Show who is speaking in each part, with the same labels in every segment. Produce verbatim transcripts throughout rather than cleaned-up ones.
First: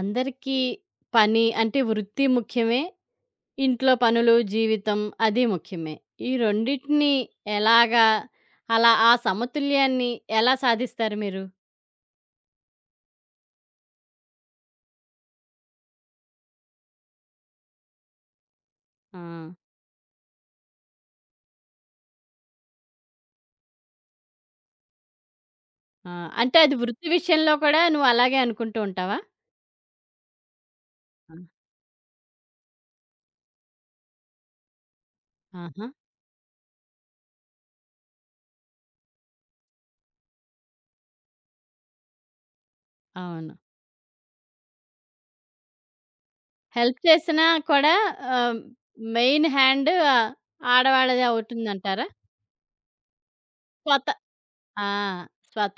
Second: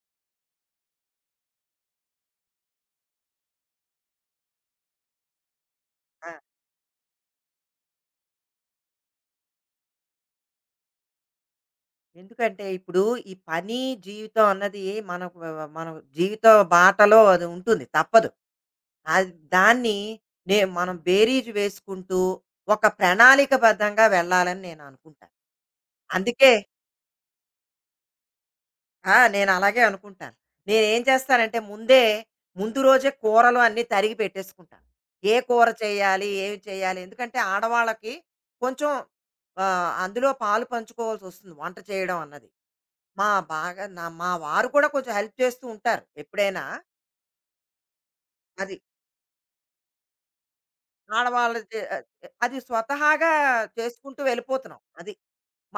Speaker 1: అందరికీ పని అంటే వృత్తి ముఖ్యమే. ఇంట్లో పనులు, జీవితం అది ముఖ్యమే.
Speaker 2: ఆ!
Speaker 1: ఈ రెండిటిని ఎలాగా అలా ఆ సమతుల్యాన్ని ఎలా సాధిస్తారు మీరు?
Speaker 2: ఎందుకంటే ఇప్పుడు ఈ పని, జీవితం అన్నది మనకు మన జీవితం బాటలో అది ఉంటుంది. తప్పదు.
Speaker 1: ఆ!
Speaker 2: అది దాన్ని నే మనం బేరీజు వేసుకుంటూ ఒక ప్రణాళికబద్ధంగా వెళ్ళాలని నేను అనుకుంటాను.
Speaker 1: ఆ!
Speaker 2: అందుకే
Speaker 1: అంటే అది వృత్తి విషయంలో కూడా నువ్వు అలాగే అనుకుంటూ
Speaker 2: ఆ!
Speaker 1: ఉంటావా?
Speaker 2: నేను అలాగే అనుకుంటాను. నేనేం
Speaker 1: ఆ!
Speaker 2: చేస్తానంటే ముందే ముందు రోజే కూరలు అన్నీ తరిగి పెట్టేసుకుంటాను. ఏ కూర
Speaker 1: ఆహా!
Speaker 2: చేయాలి? ఏమి చేయాలి? ఎందుకంటే ఆడవాళ్ళకి కొంచెం ఆహ్, అందులో పాలు పంచుకోవాల్సొస్తుంది వంట చేయడం అన్నది. మా
Speaker 1: అవును.
Speaker 2: బాగా నా మా వారు కూడా కొంచెం హెల్ప్ చేస్తూ ఉంటారు ఎప్పుడైనా.
Speaker 1: హెల్ప్ చేసినా కూడా ఆహ్,
Speaker 2: అది.
Speaker 1: మెయిన్ హ్యాండ్ ఆడవాళ్ళదే
Speaker 2: ఆడవాళ్ళ చే
Speaker 1: అవుతుందంటారా?
Speaker 2: అది స్వతహాగా
Speaker 1: స్వత
Speaker 2: చేసుకుంటూ వెళ్ళిపోతున్నాం.
Speaker 1: ఆ!
Speaker 2: అది.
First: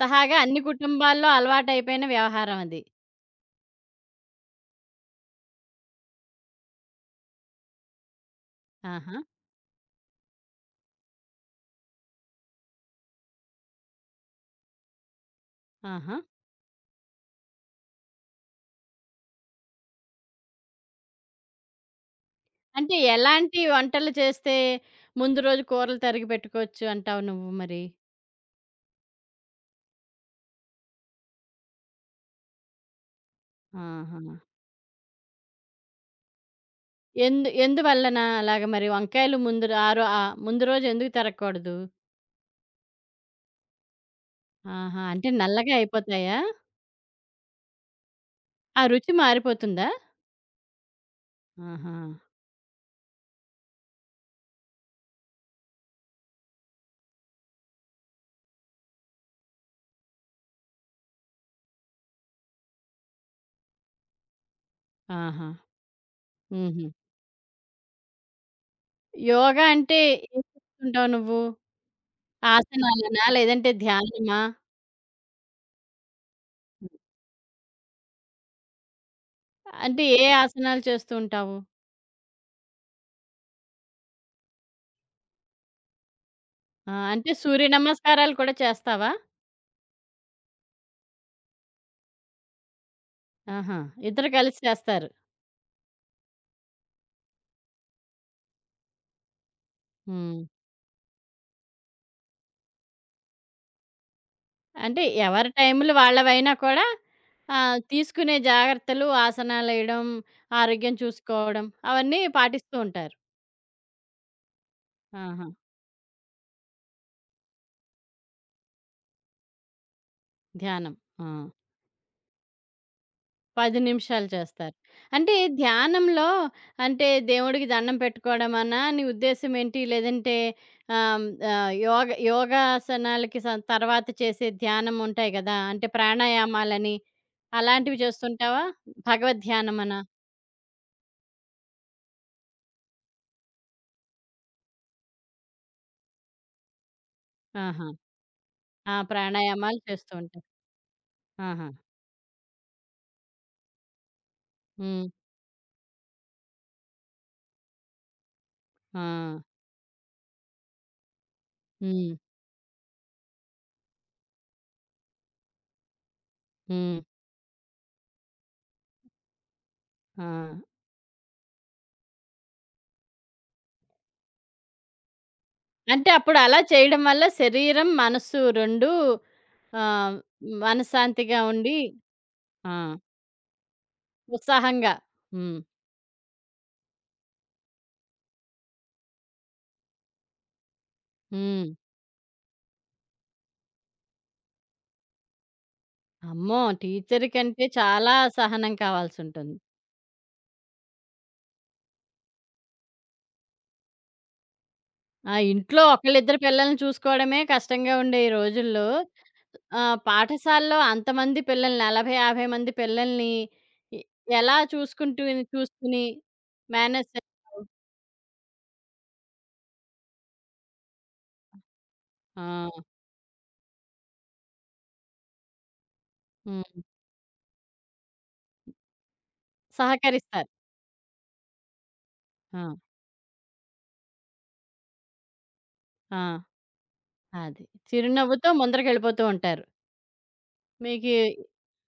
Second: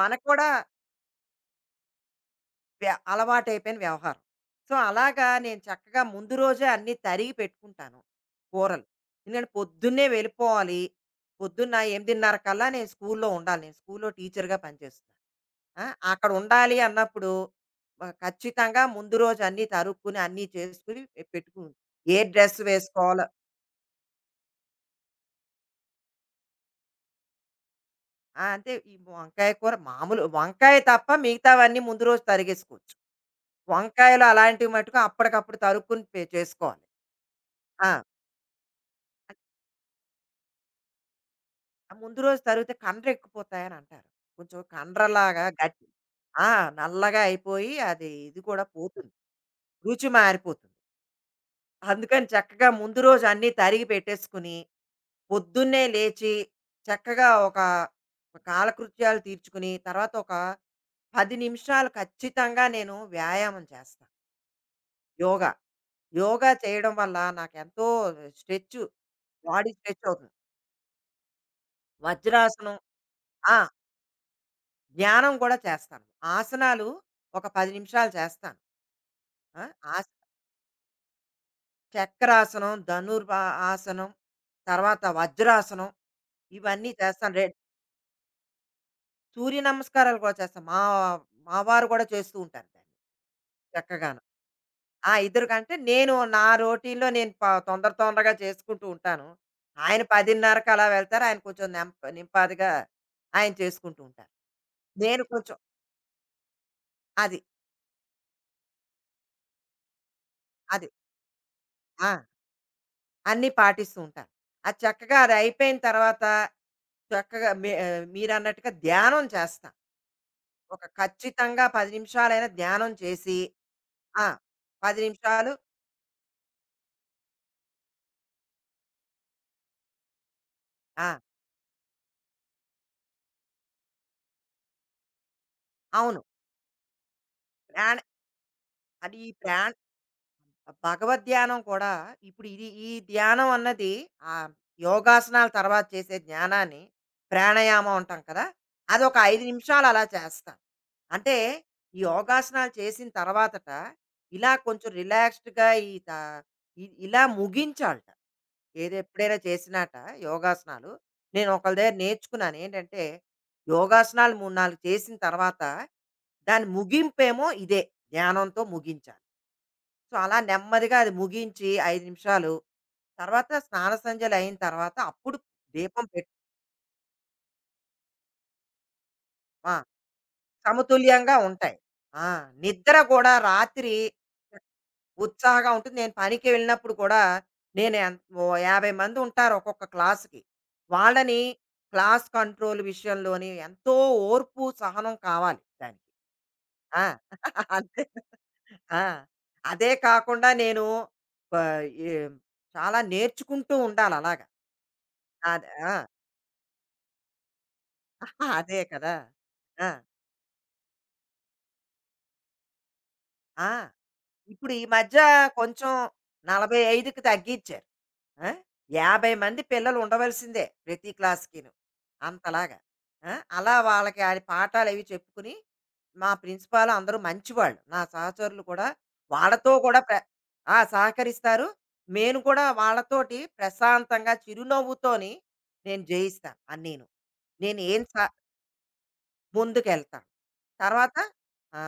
Speaker 2: మనకు కూడా
Speaker 1: అన్ని కుటుంబాల్లో అలవాటైపోయిన వ్యవహారం అది.
Speaker 2: వ్య- అలవాటైపోయిన వ్యవహారం. సో అలాగా నేను చక్కగా ముందు రోజే అన్ని తరిగి పెట్టుకుంటాను కూరలు.
Speaker 1: ఆహా!
Speaker 2: ఎందుకంటే పొద్దున్నే వెళ్ళిపోవాలి. పొద్దున్న ఎనిమిదిన్నర కల్లా నేను స్కూల్లో ఉండాలి. నేను స్కూల్లో టీచర్గా పనిచేస్తున్నాను. ఆ,
Speaker 1: ఆహా!
Speaker 2: అక్కడ ఉండాలి అన్నప్పుడు ఆ, ఖచ్చితంగా ముందు రోజు అన్నీ తరుక్కుని అన్నీ చేసుకుని పె- పెట్టుకుని ఏ డ్రెస్
Speaker 1: అంటే
Speaker 2: వేసుకోవాలో.
Speaker 1: ఎలాంటి వంటలు చేస్తే ముందు రోజు కూరలు తరిగి పెట్టుకోవచ్చు అంటావు నువ్వు మరి?
Speaker 2: ఆ, అంటే ఈ వంకాయ కూర, మామూలు వంకాయ తప్ప మిగతావన్నీ ముందు రోజు తరిగేసుకోవచ్చు.
Speaker 1: ఆహా!
Speaker 2: వంకాయలు అలాంటివి మటుకు అప్పటికప్పుడు తరుక్కుని పే- చేసుకోవాలి.
Speaker 1: ఎందు
Speaker 2: ఆ
Speaker 1: ఎందువల్లనా అలాగా మరి వంకాయలు ముందు ర ఆరో ఆ ముందు రోజు ఎందుకు తరగకూడదు?
Speaker 2: ఆ ముందు రోజు తరివితే కండ్రెక్కిపోతాయని అంటారు. కొంచెం
Speaker 1: ఆహా! అంటే
Speaker 2: కండ్రలాగా
Speaker 1: నల్లగా
Speaker 2: గట్టి.
Speaker 1: అయిపోతాయా?
Speaker 2: ఆ! నల్లగా అయిపోయి అది ఇది కూడా
Speaker 1: ఆ రుచి
Speaker 2: పోతుంది.
Speaker 1: మారిపోతుందా?
Speaker 2: రుచి మారిపోతుంది.
Speaker 1: ఆహా!
Speaker 2: అందుకని చక్కగా ముందు రోజు అన్నీ తరిగి పెట్టేసుకుని, పొద్దున్నే లేచి చక్కగా ఒక ఒక కాలకృత్యాలు తీర్చుకుని, తర్వాత ఒక పది నిమిషాలు ఖచ్చితంగా నేను వ్యాయామం చేస్తా.
Speaker 1: ఆహా!
Speaker 2: యోగా. యోగా
Speaker 1: హుహు.
Speaker 2: చేయడం వల్ల నాకెంతో స్ట్రెచ్చు,
Speaker 1: యోగా
Speaker 2: బాడీ
Speaker 1: అంటే
Speaker 2: స్ట్రెచ్ అవుతుంది.
Speaker 1: ఏం చేస్తుంటావు నువ్వు?
Speaker 2: వజ్రాసనం.
Speaker 1: ఆసనాలేనా?
Speaker 2: ఆ!
Speaker 1: లేదంటే ధ్యానమా?
Speaker 2: ధ్యానం కూడా చేస్తాను. ఆసనాలు ఒక పది నిమిషాలు చేస్తాను. ఆ!
Speaker 1: అంటే
Speaker 2: ఆస
Speaker 1: ఏ ఆసనాలు చేస్తూ ఉంటావు?
Speaker 2: చక్రాసనం, ధనుర్వా ఆసనం, తర్వాత వజ్రాసనం ఇవన్నీ
Speaker 1: ఆ! అంటే
Speaker 2: చేస్తాను. రె
Speaker 1: సూర్య నమస్కారాలు కూడా చేస్తావా?
Speaker 2: సూర్య నమస్కారాలు కూడా చేస్తాను. మా మా వారు కూడా చేస్తూ ఉంటారు దాన్ని
Speaker 1: ఆహా!
Speaker 2: చక్కగాను.
Speaker 1: ఇద్దరు కలిసి చేస్తారు.
Speaker 2: ఆ! ఇద్దరు కంటే నేను నా రొటీన్‌లో నేను ప తొందర తొందరగా చేసుకుంటూ ఉంటాను. ఆయన
Speaker 1: హ్మ్.
Speaker 2: 10:30కి అలా వెళ్తారు. ఆయన కొంచెం నెంప నింపాదిగా ఆయన చేసుకుంటూ ఉంటారు.
Speaker 1: అంటే
Speaker 2: నేను
Speaker 1: ఎవరి
Speaker 2: కొంచెం
Speaker 1: టైములు వాళ్ళవైనా కూడా
Speaker 2: అది.
Speaker 1: ఆహ్, తీసుకునే జాగ్రత్తలు, ఆసనాలేయడం,
Speaker 2: అది.
Speaker 1: ఆరోగ్యం చూసుకోవడం
Speaker 2: ఆ!
Speaker 1: అవన్నీ పాటిస్తూ ఉంటారు.
Speaker 2: అన్నీ పాటిస్తూ ఉంటాను. అది చక్కగా అది
Speaker 1: ఆహా!
Speaker 2: అయిపోయిన తర్వాత చక్కగా మీ ఆహ్, మీరన్నట్టుగా ధ్యానం చేస్తా. ఒక
Speaker 1: ధ్యానం. ఆ!
Speaker 2: ఖచ్చితంగా పది నిమిషాలైనా ధ్యానం చేసి
Speaker 1: పది
Speaker 2: ఆ!
Speaker 1: నిమిషాలు చేస్తారు.
Speaker 2: పది
Speaker 1: అంటే
Speaker 2: నిమిషాలు.
Speaker 1: ధ్యానంలో అంటే దేవుడికి దండం పెట్టుకోవడమనా నీ ఉద్దేశ్యం ఏంటి? లేదంటే
Speaker 2: ఆ!
Speaker 1: ఆహ్, ఆహ్, యోగ యోగాసనాలకి సం తర్వాత చేసే ధ్యానం ఉంటాయి గదా! అంటే
Speaker 2: అవును.
Speaker 1: ప్రాణాయామాలని అలాంటివి
Speaker 2: ప్రాణ
Speaker 1: చేస్తుంటావా?
Speaker 2: అది ఈ
Speaker 1: భగవద్
Speaker 2: ప్రాణ
Speaker 1: ధ్యానమనా?
Speaker 2: భగవద్ ధ్యానం కూడా. ఇప్పుడు ఇది ఈ ధ్యానం అన్నది, ఆ యోగాసనాల తర్వాత చేసే జ్ఞానాన్ని
Speaker 1: ఆహా!
Speaker 2: ప్రాణాయామం అంటాం కదా,
Speaker 1: ఆ!
Speaker 2: అది ఒక ఐదు
Speaker 1: ప్రాణాయామాలు
Speaker 2: నిమిషాలు అలా
Speaker 1: చేస్తూ ఉంటారు.
Speaker 2: చేస్తాం. అంటే
Speaker 1: ఆహా!
Speaker 2: ఈ యోగాసనాలు చేసిన తర్వాతట ఇలా కొంచెం
Speaker 1: హ్మ్.
Speaker 2: రిలాక్స్డ్గా ఈ తా- ఇ- ఇలా ముగించాలట. ఏది
Speaker 1: ఆ!
Speaker 2: ఎప్పుడైనా చేసినాట, యోగాసనాలు, నేను ఒకళ్ళ దగ్గర
Speaker 1: హ్మ్.
Speaker 2: నేర్చుకున్నాను ఏంటంటే యోగాసనాలు మూడు నాలుగు చేసిన తర్వాత దాని
Speaker 1: హ్మ్.
Speaker 2: ముగింపేమో ఇదే, ధ్యానంతో ముగించాలి. సో,
Speaker 1: ఆ!
Speaker 2: అలా నెమ్మదిగా అది ముగించి ఐదు నిమిషాలు, తర్వాత స్నాన సంధ్యలు అయిన తర్వాత అప్పుడు దీపం
Speaker 1: అంటే
Speaker 2: పెట్
Speaker 1: అప్పుడు అలా చేయడం వల్ల శరీరం, మనస్సు రెండూ
Speaker 2: ఆ!
Speaker 1: ఆహ్,
Speaker 2: సమతుల్యంగా
Speaker 1: మనశ్శాంతిగా
Speaker 2: ఉంటాయి.
Speaker 1: ఉండి
Speaker 2: ఆ!
Speaker 1: ఆ!
Speaker 2: నిద్ర కూడా రాత్రి
Speaker 1: ఉత్సాహంగా. హ్మ్.
Speaker 2: ఉత్సాహంగా ఉంటుంది. నేను పనికి వెళ్ళినప్పుడు కూడా నేను ఎం ఓ యాభై మంది ఉంటారు ఒక్కొక్క క్లాస్‌కి. వాళ్ళని
Speaker 1: హ్మ్.
Speaker 2: క్లాస్ కంట్రోల్ విషయంలోని ఎంతో ఓర్పు, సహనం కావాలి దానికి.
Speaker 1: అమ్మో!
Speaker 2: ఆ!
Speaker 1: టీచర్ కంటే
Speaker 2: అంతే.
Speaker 1: చాలా సహనం
Speaker 2: ఆ!
Speaker 1: కావాల్సుంటుంది.
Speaker 2: అదే కాకుండా నేను ప ఎ చాలా నేర్చుకుంటూ ఉండాలి అలాగ.
Speaker 1: ఆ!
Speaker 2: అద్
Speaker 1: ఇంట్లో
Speaker 2: ఆ!
Speaker 1: ఒకళ్ళిద్దరు పిల్లల్ని చూసుకోవడమే కష్టంగా ఉండే ఈ
Speaker 2: ఆహా, అదే
Speaker 1: రోజుల్లో
Speaker 2: కదా! ఆ!
Speaker 1: ఆహ్, పాఠశాలలో అంతమంది పిల్లల్ని నలభై, యాభై మంది పిల్లల్ని
Speaker 2: ఆ!
Speaker 1: ఎ ఎలా
Speaker 2: ఇప్పుడు ఈ మధ్య
Speaker 1: చూసుకుంటూ
Speaker 2: కొంచెం
Speaker 1: చూసుకుని మేనేజ్
Speaker 2: నలభై ఐదుకి
Speaker 1: చేస్తావు?
Speaker 2: తగ్గిచ్చారు. ఆ! యాభై మంది పిల్లలు ఉండవలసిందే ప్రతి క్లాస్‌కిను. అంతలాగా.
Speaker 1: ఆ!
Speaker 2: ఆ! అలా వాళ్ళకి అది పాఠాలవి చెప్పుకుని, మా
Speaker 1: హ్మ్.
Speaker 2: ప్రిన్సిపాల్ అందరూ మంచివాళ్ళు. నా సహచరులు కూడా వాళ్ళతో కూడా ప్ర
Speaker 1: సహకరిస్తారు.
Speaker 2: ఆ! సహకరిస్తారు. నేను
Speaker 1: ఆ!
Speaker 2: కూడా వాళ్ళతోటి ప్రశాంతంగా చిరునవ్వుతోని నేను
Speaker 1: ఆ!
Speaker 2: జయిస్తాను అన్నీను.
Speaker 1: అది.
Speaker 2: నేను నేను ఏం స
Speaker 1: చిరునవ్వుతో ముందరకెళ్ళిపోతూ ఉంటారు.
Speaker 2: ముందుకెళ్తాను.
Speaker 1: మీకీ
Speaker 2: తర్వాత ఆ!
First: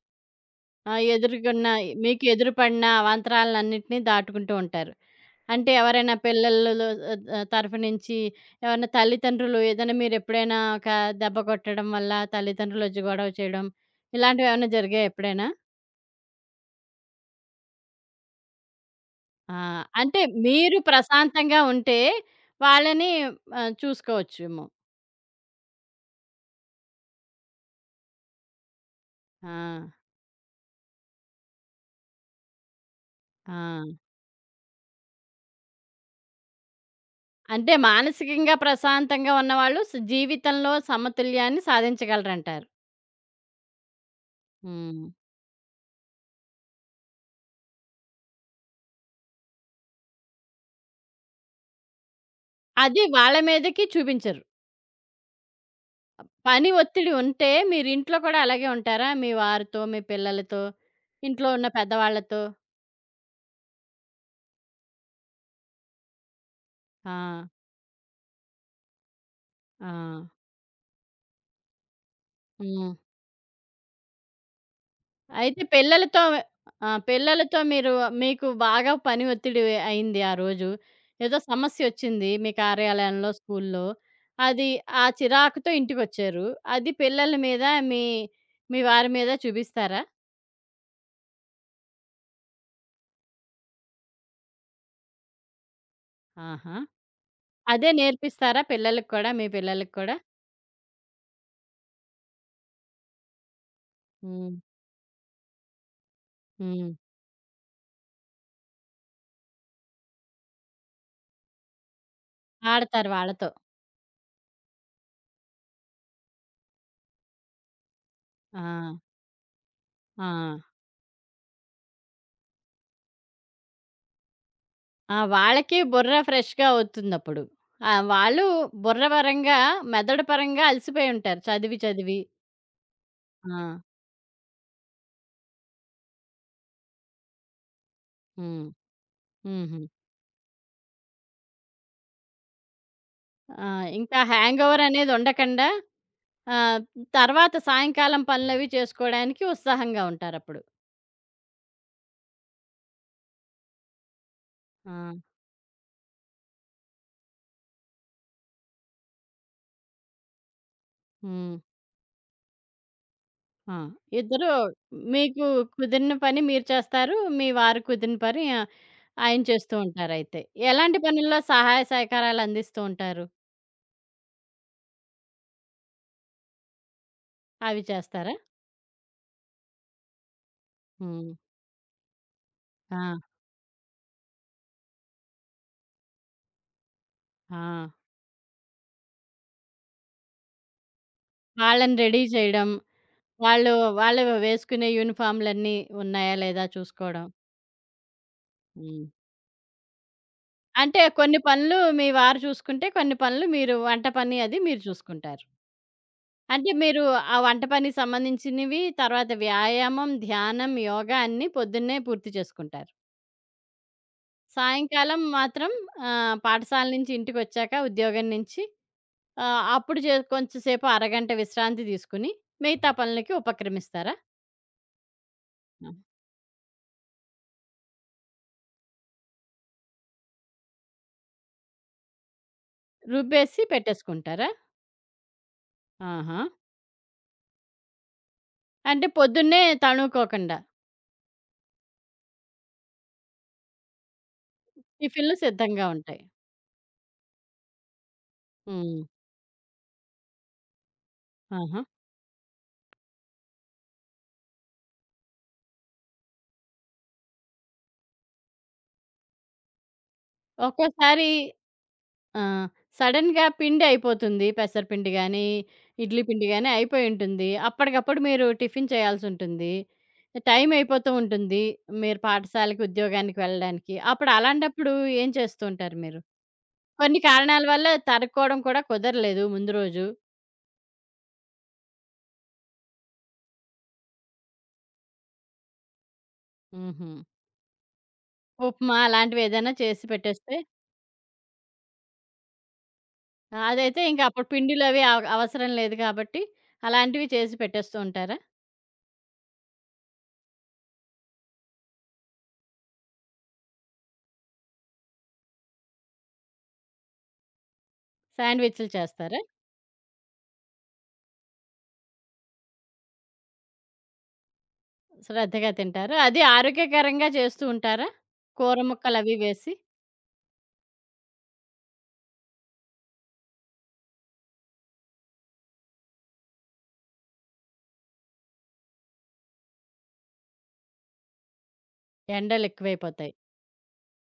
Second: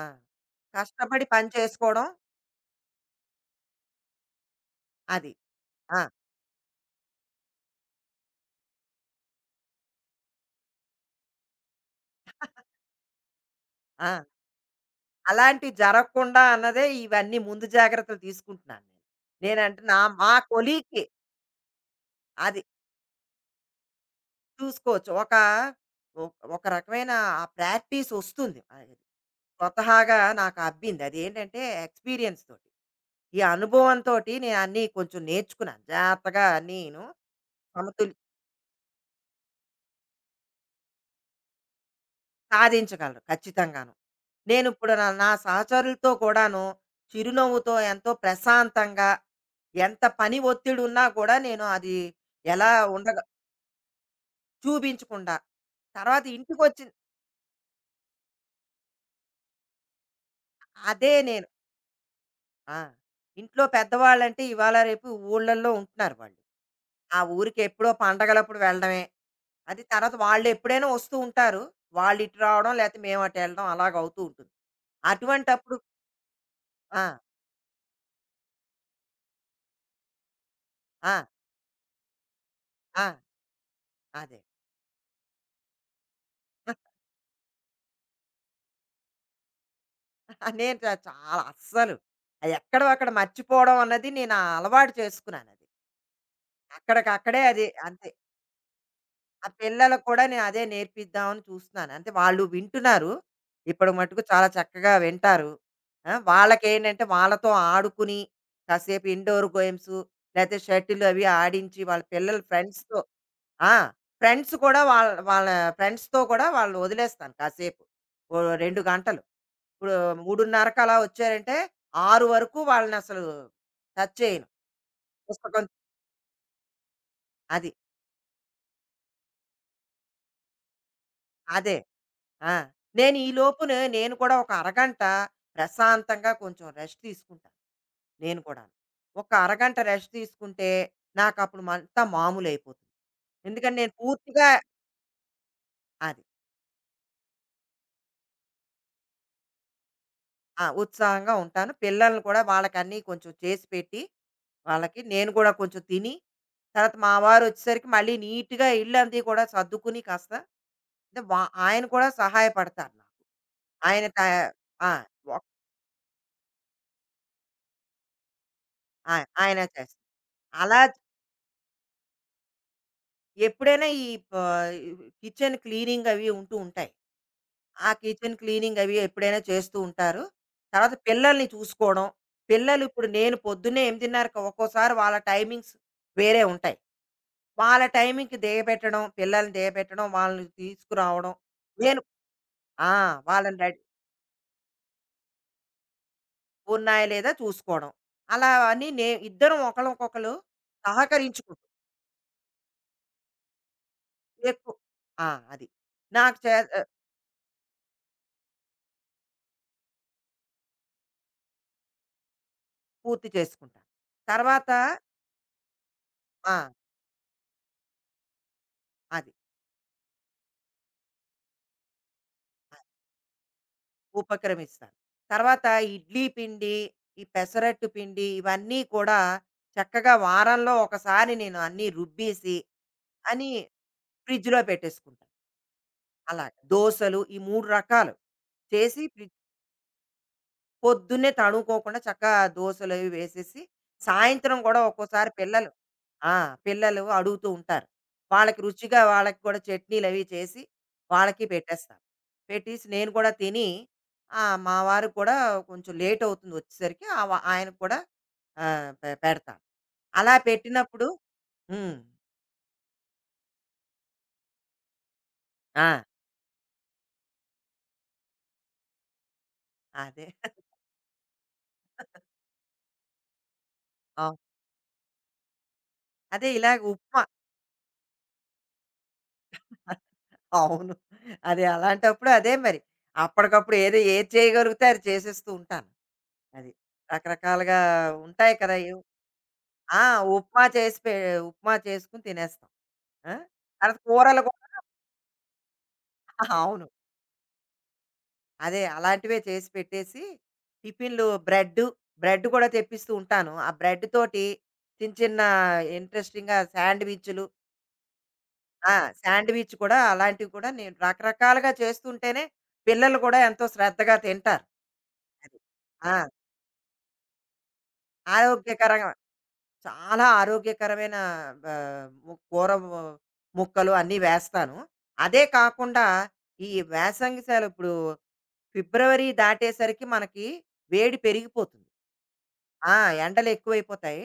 Speaker 1: ఆహ్,
Speaker 2: కష్టపడి పని
Speaker 1: ఎదురుగున్న
Speaker 2: చేసుకోవడం
Speaker 1: మీకు ఎదురుపడిన అవాంతరాలన్నిటిని దాటుకుంటూ ఉంటారు.
Speaker 2: అది.
Speaker 1: అంటే
Speaker 2: ఆ!
Speaker 1: ఎవరైనా పిల్లలలో ఆహ్, ఆహ్, తరఫు నుంచి ఎవరైనా తల్లిదండ్రులు ఏదైనా మీరెప్పుడైనా ఒక దెబ్బ కొట్టడం వల్ల తల్లిదండ్రులొచ్చి గొడవ చేయడం,
Speaker 2: ఆ!
Speaker 1: ఇలాంటివేమైనా జరిగాయా ఎప్పుడైనా?
Speaker 2: అలాంటివి జరగకుండా అన్నదే ఇవన్నీ ముందు జాగ్రత్తలు తీసుకుంటున్నాను
Speaker 1: ఆ!
Speaker 2: నేను. నేనంటే నా
Speaker 1: అంటే
Speaker 2: మా
Speaker 1: మీరు
Speaker 2: కొలీగ్‌కి
Speaker 1: ప్రశాంతంగా ఉంటే
Speaker 2: అది
Speaker 1: వాళ్ళని ఆహ్, చూసుకోవచ్చేమో.
Speaker 2: చూసుకోవచ్చు. ఒక ఒ ఒక రకమైన ఆ ప్రాక్టీస్ వస్తుంది. అది
Speaker 1: ఆ!
Speaker 2: స్వతహాగా నాకు అబ్బింది. అదేంటంటే ఎక్స్‌పీరియన్స్ తోటి. ఈ
Speaker 1: ఆ!
Speaker 2: అనుభవంతోటి నేను అన్నీ కొంచెం నేర్చుకున్నాను, జాగ్రత్తగా అన్నీను.
Speaker 1: అంటే
Speaker 2: సమతుల్
Speaker 1: మానసికంగా ప్రశాంతంగా ఉన్నవాళ్ళు స్ జీవితంలో సమతుల్యాన్ని సాధించగలరంటారు.
Speaker 2: సాధించగలరు ఖచ్చితంగాను. నేనిప్పుడు
Speaker 1: హ్మ్.
Speaker 2: నా నా సహచరులతో కూడాను చిరునవ్వుతో ఎంతో ప్రశాంతంగా ఎంత పని ఒత్తిడి ఉన్నా కూడా నేను అది ఎలా
Speaker 1: అది
Speaker 2: ఉండగ
Speaker 1: వాళ్ళ మీదకి చూపించరు.
Speaker 2: చూపించకుండా తర్వాత
Speaker 1: పని
Speaker 2: ఇంటికొచ్చిన
Speaker 1: ఒత్తిడి ఉంటే మీరింట్లో కూడా అలాగే ఉంటారా? మీ వారితో, మీ పిల్లలతో,
Speaker 2: అదే నేను.
Speaker 1: ఇంట్లో ఉన్న పెద్దవాళ్ళతో?
Speaker 2: ఆ! ఇంట్లో పెద్దవాళ్ళంటే ఇవాళ రేపు ఊళ్ళల్లో ఉంటున్నారు వాళ్ళు.
Speaker 1: ఆ!
Speaker 2: ఆ ఊరికి ఎప్పుడో పండగలప్పుడు వెళ్ళడమే. అది.
Speaker 1: ఆ!
Speaker 2: తర్వాత వాళ్ళెప్పుడైనా వస్తూ ఉంటారు. వాళ్ళిటు రావడం
Speaker 1: హ్మ్.
Speaker 2: లేతే మేము అటెళ్ళడం అలాగవుతూ ఉంటుంది.
Speaker 1: అయితే
Speaker 2: అటువంటప్పుడు
Speaker 1: పిల్లలతో ఆ!
Speaker 2: ఆ!
Speaker 1: పిల్లలతో మీరు మీకు బాగా పని ఒత్తిడి అయింది ఆ రోజు.
Speaker 2: ఆ!
Speaker 1: ఏదో సమస్యొచ్చింది మీ
Speaker 2: ఆ!
Speaker 1: కార్యాలయంలో, స్కూల్లో.
Speaker 2: అదే.
Speaker 1: అది ఆ చిరాకుతో ఇంటికొచ్చారు. అది పిల్లల మీద మీ, మీ వారి మీద చూపిస్తారా?
Speaker 2: నేను చ చాలా అస్సలు అది ఎక్కడో అక్కడ మర్చిపోవడం అన్నది నేను ఆ అలవాటు చేసుకున్నాను అది.
Speaker 1: ఆహా!
Speaker 2: అక్కడికక్కడే అది
Speaker 1: అదే
Speaker 2: అంతే.
Speaker 1: నేర్పిస్తారా పిల్లలకి కూడా? మీ
Speaker 2: ఆ
Speaker 1: పిల్లలకి
Speaker 2: పిల్లలకు
Speaker 1: కూడా?
Speaker 2: కూడా నేను అదే నేర్పిద్దామని చూస్తున్నాను. అంటే వాళ్ళు వింటున్నారు. ఇప్పుడు మటుకు చాలా
Speaker 1: హ్మ్.
Speaker 2: చక్కగా వింటారు. ఆ!
Speaker 1: హ్మ్.
Speaker 2: వాళ్ళకేంటంటే వాళ్ళతో ఆడుకుని కాసేపు ఇండోర్ గేమ్స్, లేతే షటిల్ అవి ఆడించి వాళ్ళ పిల్లల ఫ్రెండ్స్‌తో
Speaker 1: ఆడతారు వాళ్ళతో.
Speaker 2: ఆ! ఫ్రెండ్స్ కూడా వాళ్ళ వాళ్ళ ఫ్రెండ్స్‌తో కూడా వాళ్ళు వదిలేస్తాను కాసేపు. ఓ
Speaker 1: ఆ!
Speaker 2: రెండు గంటలు. ఇప్పుడు
Speaker 1: ఆ!
Speaker 2: 3:30కి అలా వచ్చారంటే ఆరు వరకు వాళ్ళనసలు టచ్ చేయను.
Speaker 1: ఆ!
Speaker 2: పుస్తకం
Speaker 1: వాళ్ళకి బుర్ర ఫ్రెష్‌గా అవుతుందప్పుడు.
Speaker 2: అది.
Speaker 1: ఆ! వాళ్ళు బుర్ర పరంగా, మెదడు పరంగా అలసిపోయుంటారు
Speaker 2: అదే.
Speaker 1: చదివి చదివి.
Speaker 2: ఆ! నేను ఈ
Speaker 1: ఆ!
Speaker 2: లోపున నేను కూడా ఒక అరగంట ప్రశాంతంగా కొంచెం రెస్ట్ తీసుకుంటాను. నేను
Speaker 1: హ్మ్.
Speaker 2: కూడాను. ఒక అరగంట
Speaker 1: హుహు.
Speaker 2: రెస్ట్ తీసుకుంటే నాకప్పుడు అంతా మామూలయిపోతుంది.
Speaker 1: ఆ!
Speaker 2: ఎందుకంటే నేను
Speaker 1: ఇంకా
Speaker 2: పూర్తిగా
Speaker 1: హ్యాంగోవర్ అనేది ఉండకుండా
Speaker 2: అది.
Speaker 1: ఆహ్, తర్వాత సాయంకాలం పనులవి చేసుకోవడానికి ఉత్సాహంగా ఉంటారప్పుడు.
Speaker 2: ఆ! ఉత్సాహంగా ఉంటాను. పిల్లల్ని కూడా వాళ్ళకన్నీ కొంచెం చేసి పెట్టి వాళ్ళకి
Speaker 1: ఆ!
Speaker 2: నేను కూడా కొంచెం తిని, తర్వాత మా వారు వచ్చేసరికి మళ్ళీ నీట్‌గా ఇల్లంది కూడా సర్దుకుని కాస్త అంటే వా
Speaker 1: హ్మ్.
Speaker 2: ఆయన కూడా సహాయపడతారు నాకు.
Speaker 1: ఆ!
Speaker 2: ఆయన త
Speaker 1: ఇద్దరూ
Speaker 2: ఆ!
Speaker 1: మీకు
Speaker 2: ఒక్
Speaker 1: కుదిరిన పని మీరు చేస్తారు. మీ వారు కుదిరిన పని
Speaker 2: ఆ!
Speaker 1: ఆయన
Speaker 2: ఆయన
Speaker 1: చేస్తూ
Speaker 2: చేస్తా.
Speaker 1: ఉంటారయితే.
Speaker 2: అలా
Speaker 1: ఎలాంటి పనుల్లో సహాయ సహకారాలు అందిస్తూ ఉంటారు?
Speaker 2: ఎప్పుడైనా ఈ ప కిచెన్ క్లీనింగ్ అవి ఉంటూ ఉంటాయి.
Speaker 1: అవి
Speaker 2: ఆ
Speaker 1: చేస్తారా?
Speaker 2: కిచెన్ క్లీనింగ్ అవి ఎప్పుడైనా చేస్తూ ఉంటారు. తర్వాత
Speaker 1: హ్మ్.
Speaker 2: పిల్లల్ని చూసుకోవడం. పిల్లలు
Speaker 1: ఆ!
Speaker 2: ఇప్పుడు నేను పొద్దున్నే 8:30కి, ఒక్కోసారి వాళ్ళ టైమింగ్స్ వేరే ఉంటాయి.
Speaker 1: ఆ!
Speaker 2: వాళ్ళ టైంకి దిగబెట్టడం, పిల్లల్ని దిగబెట్టడం, వాళ్ళని తీసుకురావడం.
Speaker 1: వాళ్ళని
Speaker 2: నేను
Speaker 1: రెడీ చేయడం,
Speaker 2: ఆ! వాళ్ళని
Speaker 1: వాళ్ళు
Speaker 2: రెడీ
Speaker 1: వాళ్ళు వేసుకునే యూనిఫార్మ్‌లన్నీ ఉన్నాయా లేదా
Speaker 2: ఉన్నాయా
Speaker 1: చూసుకోవడం.
Speaker 2: లేదా చూసుకోవడం. అలా అని
Speaker 1: హ్మ్.
Speaker 2: నే ఇద్దరం ఒకళ్ళకొకళ్ళు
Speaker 1: అంటే కొన్ని
Speaker 2: సహకరించుకుంటాం.
Speaker 1: పనులు మీ వారు చూసుకుంటే, కొన్ని పనులు మీరు వంట పని అది
Speaker 2: ఎక్కువ
Speaker 1: మీరు
Speaker 2: ఆ!
Speaker 1: చూసుకుంటారు.
Speaker 2: అది. నాకు చే
Speaker 1: అంటే
Speaker 2: ఆహ్,
Speaker 1: మీరు ఆ వంట పనికి సంబంధించినవి, తర్వాత వ్యాయామం, ధ్యానం, యోగా అన్నీ పొద్దున్నే పూర్తి చేసుకుంటారు.
Speaker 2: పూర్తి చేసుకుంటాను. తర్వాత
Speaker 1: సాయంకాలం మాత్రం ఆహ్,
Speaker 2: ఆ!
Speaker 1: పాఠశాల నుంచి ఇంటికొచ్చాక ఉద్యోగం నుంచి
Speaker 2: అది.
Speaker 1: ఆహ్, అప్పుడు చే కొంచెం సేపు అరగంట విశ్రాంతి తీసుకొని,
Speaker 2: అది.
Speaker 1: మిగతా పనులకి ఉపక్రమిస్తారా?
Speaker 2: ఉపక్రమిస్తాను. తర్వాత
Speaker 1: ఆ!
Speaker 2: ఇడ్లీ పిండి, ఈ పెసరట్టు పిండి ఇవన్నీ కూడా చక్కగా వారంలో ఒకసారి నేను అన్నీ రుబ్బేసి అని
Speaker 1: రుబ్బేసి పెట్టేసుకుంటారా?
Speaker 2: ఫ్రిడ్జ్‌లో పెట్టేసుకుంటాను.
Speaker 1: ఆహా!
Speaker 2: అలాగ. దోసలు ఈ మూడు రకాలు చేసి
Speaker 1: అంటే
Speaker 2: ఫ్రి
Speaker 1: పొద్దున్నే తణుకోకుండా
Speaker 2: పొద్దున్నే తడుముకోకుండా చక్కగా దోసలవి వేసేసి, సాయంత్రం గూడా ఒక్కోసారి
Speaker 1: టిఫిన్‌లు
Speaker 2: పిల్లలు
Speaker 1: సిద్ధంగా ఉంటాయి.
Speaker 2: ఆ! పిల్లలు అడుగుతూ ఉంటారు. వాళ్ళకి
Speaker 1: హ్మ్.
Speaker 2: రుచిగా వాళ్ళకి కూడా చట్నీలవి చేసి, వాళ్ళకి
Speaker 1: ఆహా!
Speaker 2: పెట్టేస్తాను. పెట్టేసి నేను కూడా తిని, ఆహ్, మా వారికి కూడా కొంచెం లేట్ అవుతుంది వచ్చేసరికి, ఆవ ఆయనకి కూడా ఆహ్, పె పెడతాను. అలా పెట్టినప్పుడు
Speaker 1: ఒక్కోసారి
Speaker 2: హ్మ్.
Speaker 1: ఆ! సడెన్‌గా పిండి అయిపోతుంది. పెసరపిండి గానీ,
Speaker 2: ఆ!
Speaker 1: ఇడ్లీ పిండి గానీ అయిపోయి ఉంటుంది. అప్పటికప్పుడు మీరు టిఫిన్ చేయాల్సుంటుంది.
Speaker 2: అదే.
Speaker 1: టైం అయిపోతూ ఉంటుంది. మీరు పాఠశాలకి, ఉద్యోగానికి వెళ్ళడానికి. అప్పుడు
Speaker 2: అవును.
Speaker 1: అలాంటప్పుడు ఏం చేస్తూ ఉంటారు మీరు?
Speaker 2: అదే ఇలాగ
Speaker 1: కొన్ని
Speaker 2: ఉప్మా.
Speaker 1: కారణాల వల్ల తరుక్కోవడం కూడా కుదరలేదు ముందు రోజు.
Speaker 2: అవును. అదే అలాంటప్పుడు అదే మరి. అప్పటికప్పుడు ఏది ఏది చేయగలిగితే అది చేసేస్తూ ఉంటాను. అది.
Speaker 1: హుహు.
Speaker 2: రకరకాలుగా ఉంటాయి కదా!
Speaker 1: ఉప్మా
Speaker 2: ఏవ్
Speaker 1: అలాంటివేదైనా
Speaker 2: ఆ!
Speaker 1: చేసి పెట్టేస్తే
Speaker 2: ఉప్మా చేసి పె ఉప్మా చేసుకొని తినేస్తాం. ఆ!
Speaker 1: ఆ,
Speaker 2: తర్వాత
Speaker 1: అదైతే ఇంక
Speaker 2: కూరలు
Speaker 1: అప్పుడు
Speaker 2: కూడా
Speaker 1: పిండిలవి అవ అవసరం లేదు కాబట్టి
Speaker 2: అవును.
Speaker 1: అలాంటివి చేసి పెట్టేస్తూ ఉంటారా?
Speaker 2: అదే అలాంటివే చేసి పెట్టేసి టిఫిన్‌లు బ్రెడ్డు, బ్రెడ్ కూడా తెప్పిస్తూ ఉంటాను. ఆ బ్రెడ్ తోటి చిన్న చిన్న ఇంట్రెస్టింగ్‌గా శాండ్‌విచ్‌లు.
Speaker 1: శాండ్‌విచ్‌లు
Speaker 2: ఆ!
Speaker 1: చేస్తారా?
Speaker 2: శాండ్‌విచ్ కూడా అలాంటివి కూడా నేను రకరకాలుగా చేస్తుంటేనే పిల్లలు కూడా ఎంతో శ్రద్ధగా తింటారు. అది.
Speaker 1: శ్రద్ధగా
Speaker 2: ఆ!
Speaker 1: తింటారు. అది ఆరోగ్యకరంగా చేస్తూ ఉంటారా? కూర
Speaker 2: ఆరోగ్యకరంగా
Speaker 1: ముక్కలవి వేసి?
Speaker 2: చాలా ఆరోగ్యకరమైన ఆహ్, ము కూర ము ముక్కలు అన్నీ వేస్తాను. అదే కాకుండా ఈ వేసంగి సెలవు ఇప్పుడు ఫిబ్రవరి దాటేసరికి మనకి వేడి పెరిగిపోతుంది. ఆ!
Speaker 1: ఎండలెక్కువైపోతాయి.
Speaker 2: ఎండలు ఎక్కువైపోతాయి.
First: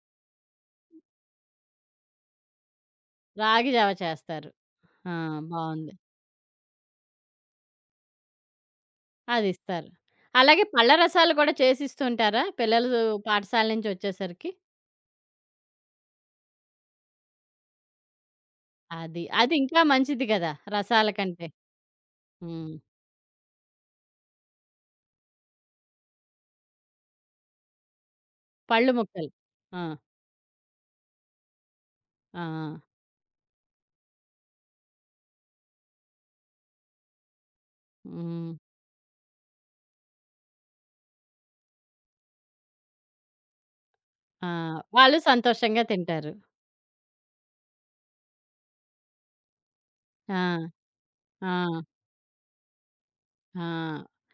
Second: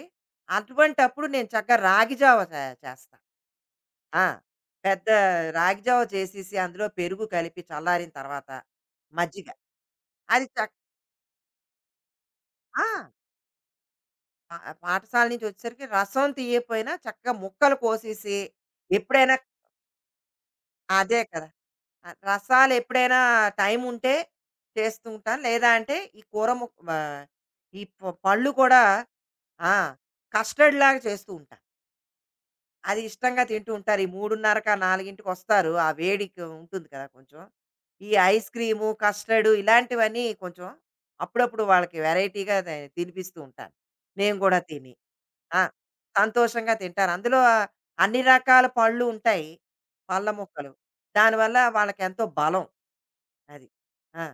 Speaker 2: అటువంటప్పుడు నేను చక్కగా రాగి జావ చే చేస్తా.
Speaker 1: రాగి జావ
Speaker 2: ఆ!
Speaker 1: చేస్తారు.
Speaker 2: పెద్ద
Speaker 1: ఆ!
Speaker 2: రాగి
Speaker 1: బావుంది.
Speaker 2: జావ చేసేసి అందులో పెరుగు కలిపి చల్లారిన తర్వాత మజ్జిగ
Speaker 1: అదిస్తారు.
Speaker 2: అది
Speaker 1: అలాగే
Speaker 2: చక్
Speaker 1: పళ్ళ రసాలు కూడా చేసిస్తూ ఉంటారా? పిల్లలు
Speaker 2: ఆ!
Speaker 1: పాఠశాల నుంచొచ్చేసరికి?
Speaker 2: పా పాఠశాల నుంచి వచ్చేసరికి రసం తీయకపోయినా చక్కగా ముక్కలు కోసేసి
Speaker 1: అది.
Speaker 2: ఎప్పుడైనా
Speaker 1: అది ఇంకా మంచిది గదా! రసాల
Speaker 2: అదే
Speaker 1: కంటే.
Speaker 2: కదా! ఆహ్,
Speaker 1: హ్మ్.
Speaker 2: రసాలు ఎప్పుడైనా టైం ఉంటే చేస్తూ ఉంటాను. లేదా అంటే ఈ కూర ముక్ ఆహ్, ఈ ప పళ్ళు కూడా
Speaker 1: పళ్ళు ముక్కలు.
Speaker 2: ఆ!
Speaker 1: ఆ!
Speaker 2: కస్టర్డ్‌లాగా చేస్తూ ఉంటాను.
Speaker 1: ఆ! ఆ!
Speaker 2: అది ఇష్టంగా తింటూ ఉంటారు. ఈ 3:30క, నాలుగుకి వస్తారు. ఆ వేడికి ఉంటుంది కదా కొంచెం. ఈ ఐస్
Speaker 1: హ్మ్.
Speaker 2: క్రీము, కస్టర్డు ఇలాంటివన్నీ కొంచెం అప్పుడప్పుడు వాళ్ళకి వెరైటీగా తే తినిపిస్తూ ఉంటాను. నేను
Speaker 1: ఆ!
Speaker 2: గూడా తిని.
Speaker 1: వాళ్ళు
Speaker 2: ఆ!
Speaker 1: సంతోషంగా తింటారు.
Speaker 2: సంతోషంగా తింటారు. అందులో అన్ని రకాల పళ్ళు ఉంటాయి. పళ్ళ
Speaker 1: ఆ!
Speaker 2: మొక్కలు. దానివల్ల
Speaker 1: ఆ!
Speaker 2: వాళ్ళకెంతో బలం.
Speaker 1: ఆ!
Speaker 2: అది. ఆ!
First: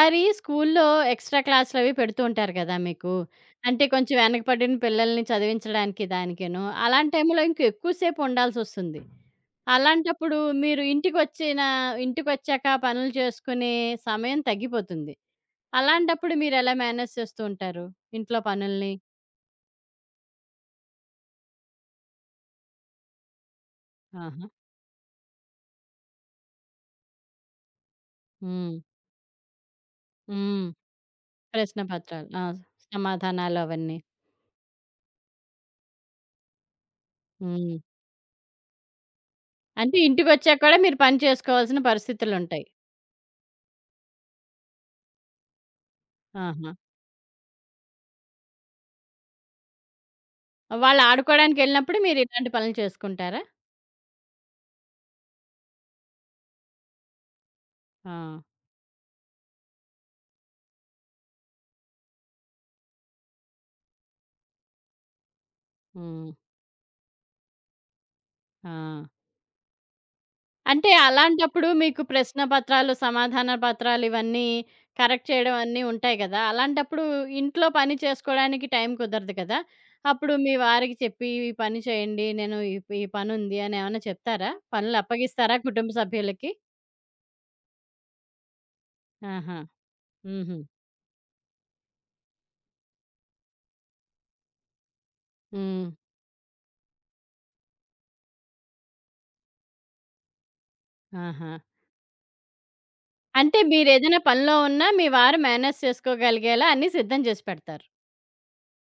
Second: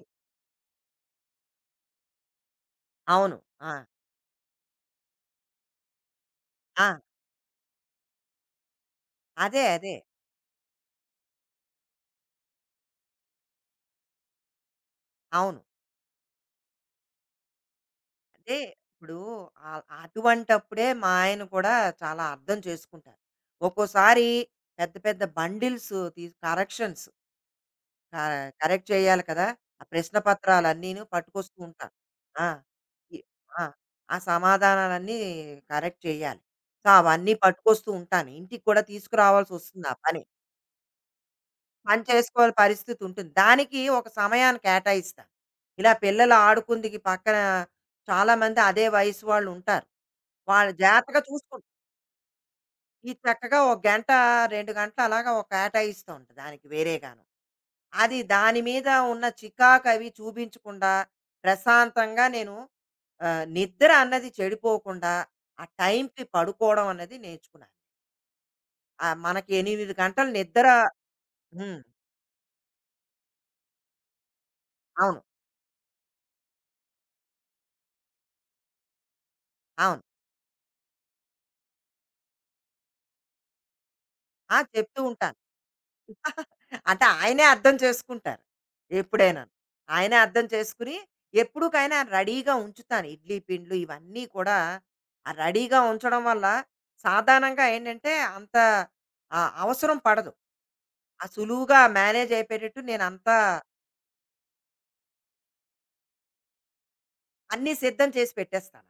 Speaker 2: ఇ
Speaker 1: స్కూల్లో ఎక్స్‌ట్రా క్లాస్‌లవి పెడుతూ ఉంటారు కదా! మీకు.
Speaker 2: అవును. ఆ!
Speaker 1: అంటే కొంచెం వెనకపడిన పిల్లల్ని చదివించడానికి దానికేను.
Speaker 2: ఆ!
Speaker 1: అలాంటి టైంలో ఇంకా ఎక్కువ సేపు ఉండాల్సొస్తుంది.
Speaker 2: అదే. అదే.
Speaker 1: అలాంటప్పుడు మీరు ఇంటికొచ్చిన ఇంటికొచ్చాక పనులు చేసుకునే సమయం తగ్గిపోతుంది.
Speaker 2: అవును.
Speaker 1: అలాంటప్పుడు మీరెలా మేనేజ్ చేస్తూ ఉంటారు? ఇంట్లో
Speaker 2: అదే.
Speaker 1: పనుల్ని?
Speaker 2: ఇప్పుడు ఆ- అటువంటప్పుడే మా ఆయన కూడా చాలా అర్థం చేసుకుంటారు. ఒక్కోసారి
Speaker 1: ఆహా!
Speaker 2: పెద్ద పెద్ద బండిల్స్, తీ కరెక్షన్స్
Speaker 1: హ్మ్.
Speaker 2: కరెక్ట్ చేయాలి కదా. ఆ ప్రశ్న
Speaker 1: హ్మ్.
Speaker 2: పత్రాలు అన్నీను పట్టుకొస్తూ
Speaker 1: ప్రశ్న
Speaker 2: ఉంటారు.
Speaker 1: పత్రాలు. ఆ!
Speaker 2: ఆ, ఈ-
Speaker 1: సమాధానాలు
Speaker 2: ఆ
Speaker 1: అవన్నీ.
Speaker 2: ఆ సమాధానాలన్నీ కరెక్ట్ చేయాలి. సో అవన్నీ
Speaker 1: హ్మ్.
Speaker 2: పట్టుకొస్తూ ఉంటాను. ఇంటికి కూడా తీసుకురావాల్సి వస్తుంది ఆ
Speaker 1: అంటే
Speaker 2: పని.
Speaker 1: ఇంటికొచ్చాక కూడా మీరు పని చేసుకోవాల్సిన
Speaker 2: పని చేసుకోవాలి
Speaker 1: పరిస్థితులుంటాయి.
Speaker 2: పరిస్థితి ఉంటుంది. దానికి ఒక సమయాన్ని కేటాయిస్తాను. ఇలా పిల్లలు
Speaker 1: ఆహా!
Speaker 2: ఆడుకుందికి పక్కన చాలా మంది అదే వయసు వాళ్ళు ఉంటారు, వాళ్ళు
Speaker 1: వాళ్ళు
Speaker 2: జాగ్రత్తగా చూసుకుంటారు.
Speaker 1: ఆడుకోవడానికెళ్ళినప్పుడు మీరిలాంటి పనులు
Speaker 2: ఈ
Speaker 1: చేసుకుంటారా?
Speaker 2: చక్కగా ఒక గంట, రెండు గంటలు అలాగా ఒక కేటాయిస్తూ ఉంటా దానికి వేరేగాను.
Speaker 1: ఆ!
Speaker 2: అది దాని మీద ఉన్న చికాకు అవి చూపించకుండా, ప్రశాంతంగా నేను, ఆహ్, నిద్ర అన్నది చెడిపోకుండా, ఆ టైంకి
Speaker 1: హ్మ్.
Speaker 2: పడుకోవడం అన్నది నేర్చుకున్నాను.
Speaker 1: ఆ!
Speaker 2: ఆహ్, మనకి ఎనిమిది గంటలు నిద్ర.
Speaker 1: అంటే అలాంటప్పుడు
Speaker 2: హ్మ్.
Speaker 1: మీకు ప్రశ్న పత్రాలు, సమాధాన పత్రాలు ఇవన్నీ
Speaker 2: అవును.
Speaker 1: కరెక్ట్ చేయడం అన్నీ ఉంటాయి గదా! అలాంటప్పుడు ఇంట్లో పని చేసుకోవడానికి టైం కుదరదు కదా!
Speaker 2: అవును.
Speaker 1: అప్పుడు మీ వారికి చెప్పి ఈ పని చేయండి. నేను ఈ ఈ పనుంది అని ఏమన్నా చెప్తారా?
Speaker 2: ఆ!
Speaker 1: పనులు
Speaker 2: చెప్తూ ఉంటాను.
Speaker 1: అప్పగిస్తారా కుటుంబ సభ్యులకి?
Speaker 2: అంటే ఆయనే అర్థం చేసుకుంటారు. ఎప్పుడైనాను.
Speaker 1: ఆహా!
Speaker 2: ఆయనే అర్థం
Speaker 1: హుహు.
Speaker 2: చేసుకుని, ఎప్పుడుకైనా రెడీగా ఉంచుతాను. ఇడ్లీ పిండ్లు ఇవన్నీ కూడా ఆ రెడీగా
Speaker 1: హ్మ్.
Speaker 2: ఉంచడం వల్ల సాధారణంగా ఏంటంటే అంత ఆహ్, అవసరం పడదు. ఆ
Speaker 1: ఆహా!
Speaker 2: సులువుగా మేనేజ్ అయిపోయేటట్టు నేనంతా
Speaker 1: అంటే మీరేదైనా పనిలో ఉన్నా మీ వారు మేనేజ్ చేసుకోగలిగేలా అన్నీ సిద్ధం చేసి
Speaker 2: అన్నీ
Speaker 1: పెడతారు.
Speaker 2: సిద్ధం చేసి పెట్టేస్తాను.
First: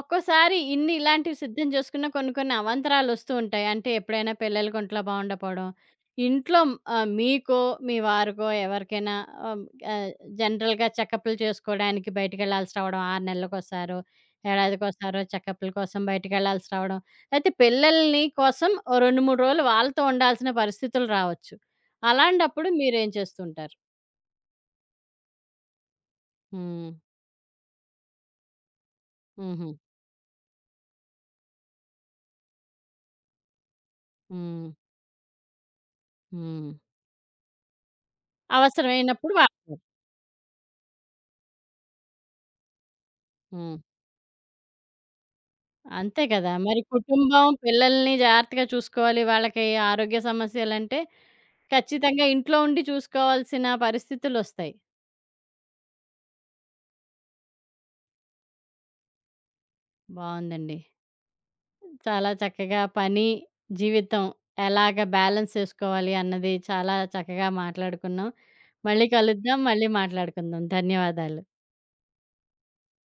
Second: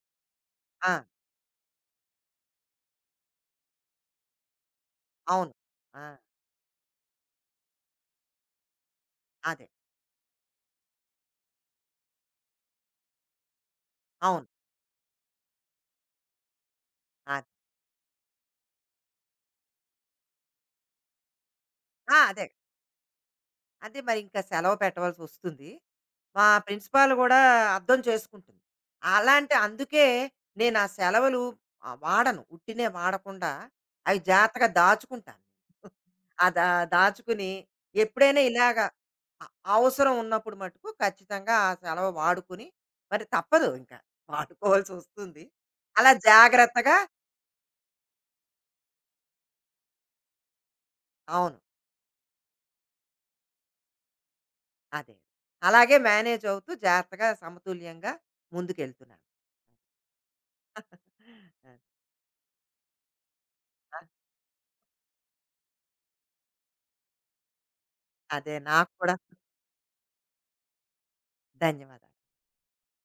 Speaker 1: ఒక్కోసారి
Speaker 2: అక్కడ.
Speaker 1: ఇన్ని
Speaker 2: ఆ!
Speaker 1: ఇలాంటివి సిద్ధం చేసుకున్న కొన్ని కొన్ని అవాంతరాలొస్తూ ఉంటాయి. అంటే ఎప్పుడైనా పిల్లలకి ఒంట్లో
Speaker 2: అవును.
Speaker 1: బాగుండపోవడం,
Speaker 2: ఆ!
Speaker 1: ఇంట్లో ఆహ్, మీకో, మీ వారికో ఎవరికైనా ఆహ్,
Speaker 2: అదే.
Speaker 1: ఆహ్, జనరల్‌గా చెకప్‌లు చేసుకోవడానికి బయటికెళ్ళాల్సి రావడం ఆరు నెలలకోసారో,
Speaker 2: అవును.
Speaker 1: ఏడాదికోసారో చెకప్‌ల కోసం బయటికెళ్ళాల్సి రావడం.
Speaker 2: అదే.
Speaker 1: లేతే పిల్లల్ని కోసం ఓ రెండు, మూడు రోజులు వాళ్ళతో ఉండాల్సిన పరిస్థితులు రావచ్చు.
Speaker 2: ఆ! అదే.
Speaker 1: అలాంటప్పుడు మీరేం చేస్తూ ఉంటారు?
Speaker 2: అదే మరి ఇంకా సెలవు పెట్టవలసొస్తుంది. మా
Speaker 1: హ్మ్.
Speaker 2: ప్రిన్సిపాల్ గూడా అర్థం చేసుకుంటుంది. అలాంటి
Speaker 1: హుహు.
Speaker 2: అందుకే నేను ఆ సెలవులు ఆహ్, వాడను. ఉట్టినే వాడకుండా అవి జాగ్రత్తగా
Speaker 1: హ్మ్.
Speaker 2: దాచుకుంటాను. ఆ దా
Speaker 1: హ్మ్.
Speaker 2: దాచుకుని ఎప్పుడైనా ఇలాగ
Speaker 1: అవసరమైనప్పుడు
Speaker 2: అ
Speaker 1: వాడతారు.
Speaker 2: అవసరం ఉన్నప్పుడు మటుకు ఖచ్చితంగా ఆ సెలవు వాడుకుని, మరి తప్పదు
Speaker 1: హ్మ్.
Speaker 2: ఇంకా. వాడుకోవాల్సొస్తుంది. అలా
Speaker 1: అంతే కదా! మరి
Speaker 2: జాగ్రత్తగా
Speaker 1: కుటుంబం, పిల్లల్ని జాగ్రత్తగా చూసుకోవాలి. వాళ్ళకి ఆరోగ్య సమస్యలంటే
Speaker 2: అవును.
Speaker 1: ఖచ్చితంగా ఇంట్లో ఉండి చూసుకోవాల్సిన పరిస్థితులొస్తాయి.
Speaker 2: అదే. అలాగే మేనేజ్ అవుతూ జాగ్రత్తగా సమతుల్యంగా ముందుకెళ్తున్నాను.
Speaker 1: బావుందండి. చాలా చక్కగా పని, జీవితం ఎలాగ బ్యాలెన్స్ చేసుకోవాలి అన్నది చాలా చక్కగా మాట్లాడుకున్నాం.
Speaker 2: అదే. నాకు
Speaker 1: మళ్ళీ
Speaker 2: కూడా
Speaker 1: కలుద్దాం. మళ్ళీ మాట్లాడుకుందాం. ధన్యవాదాలు.
Speaker 2: ధన్యవాదాలు.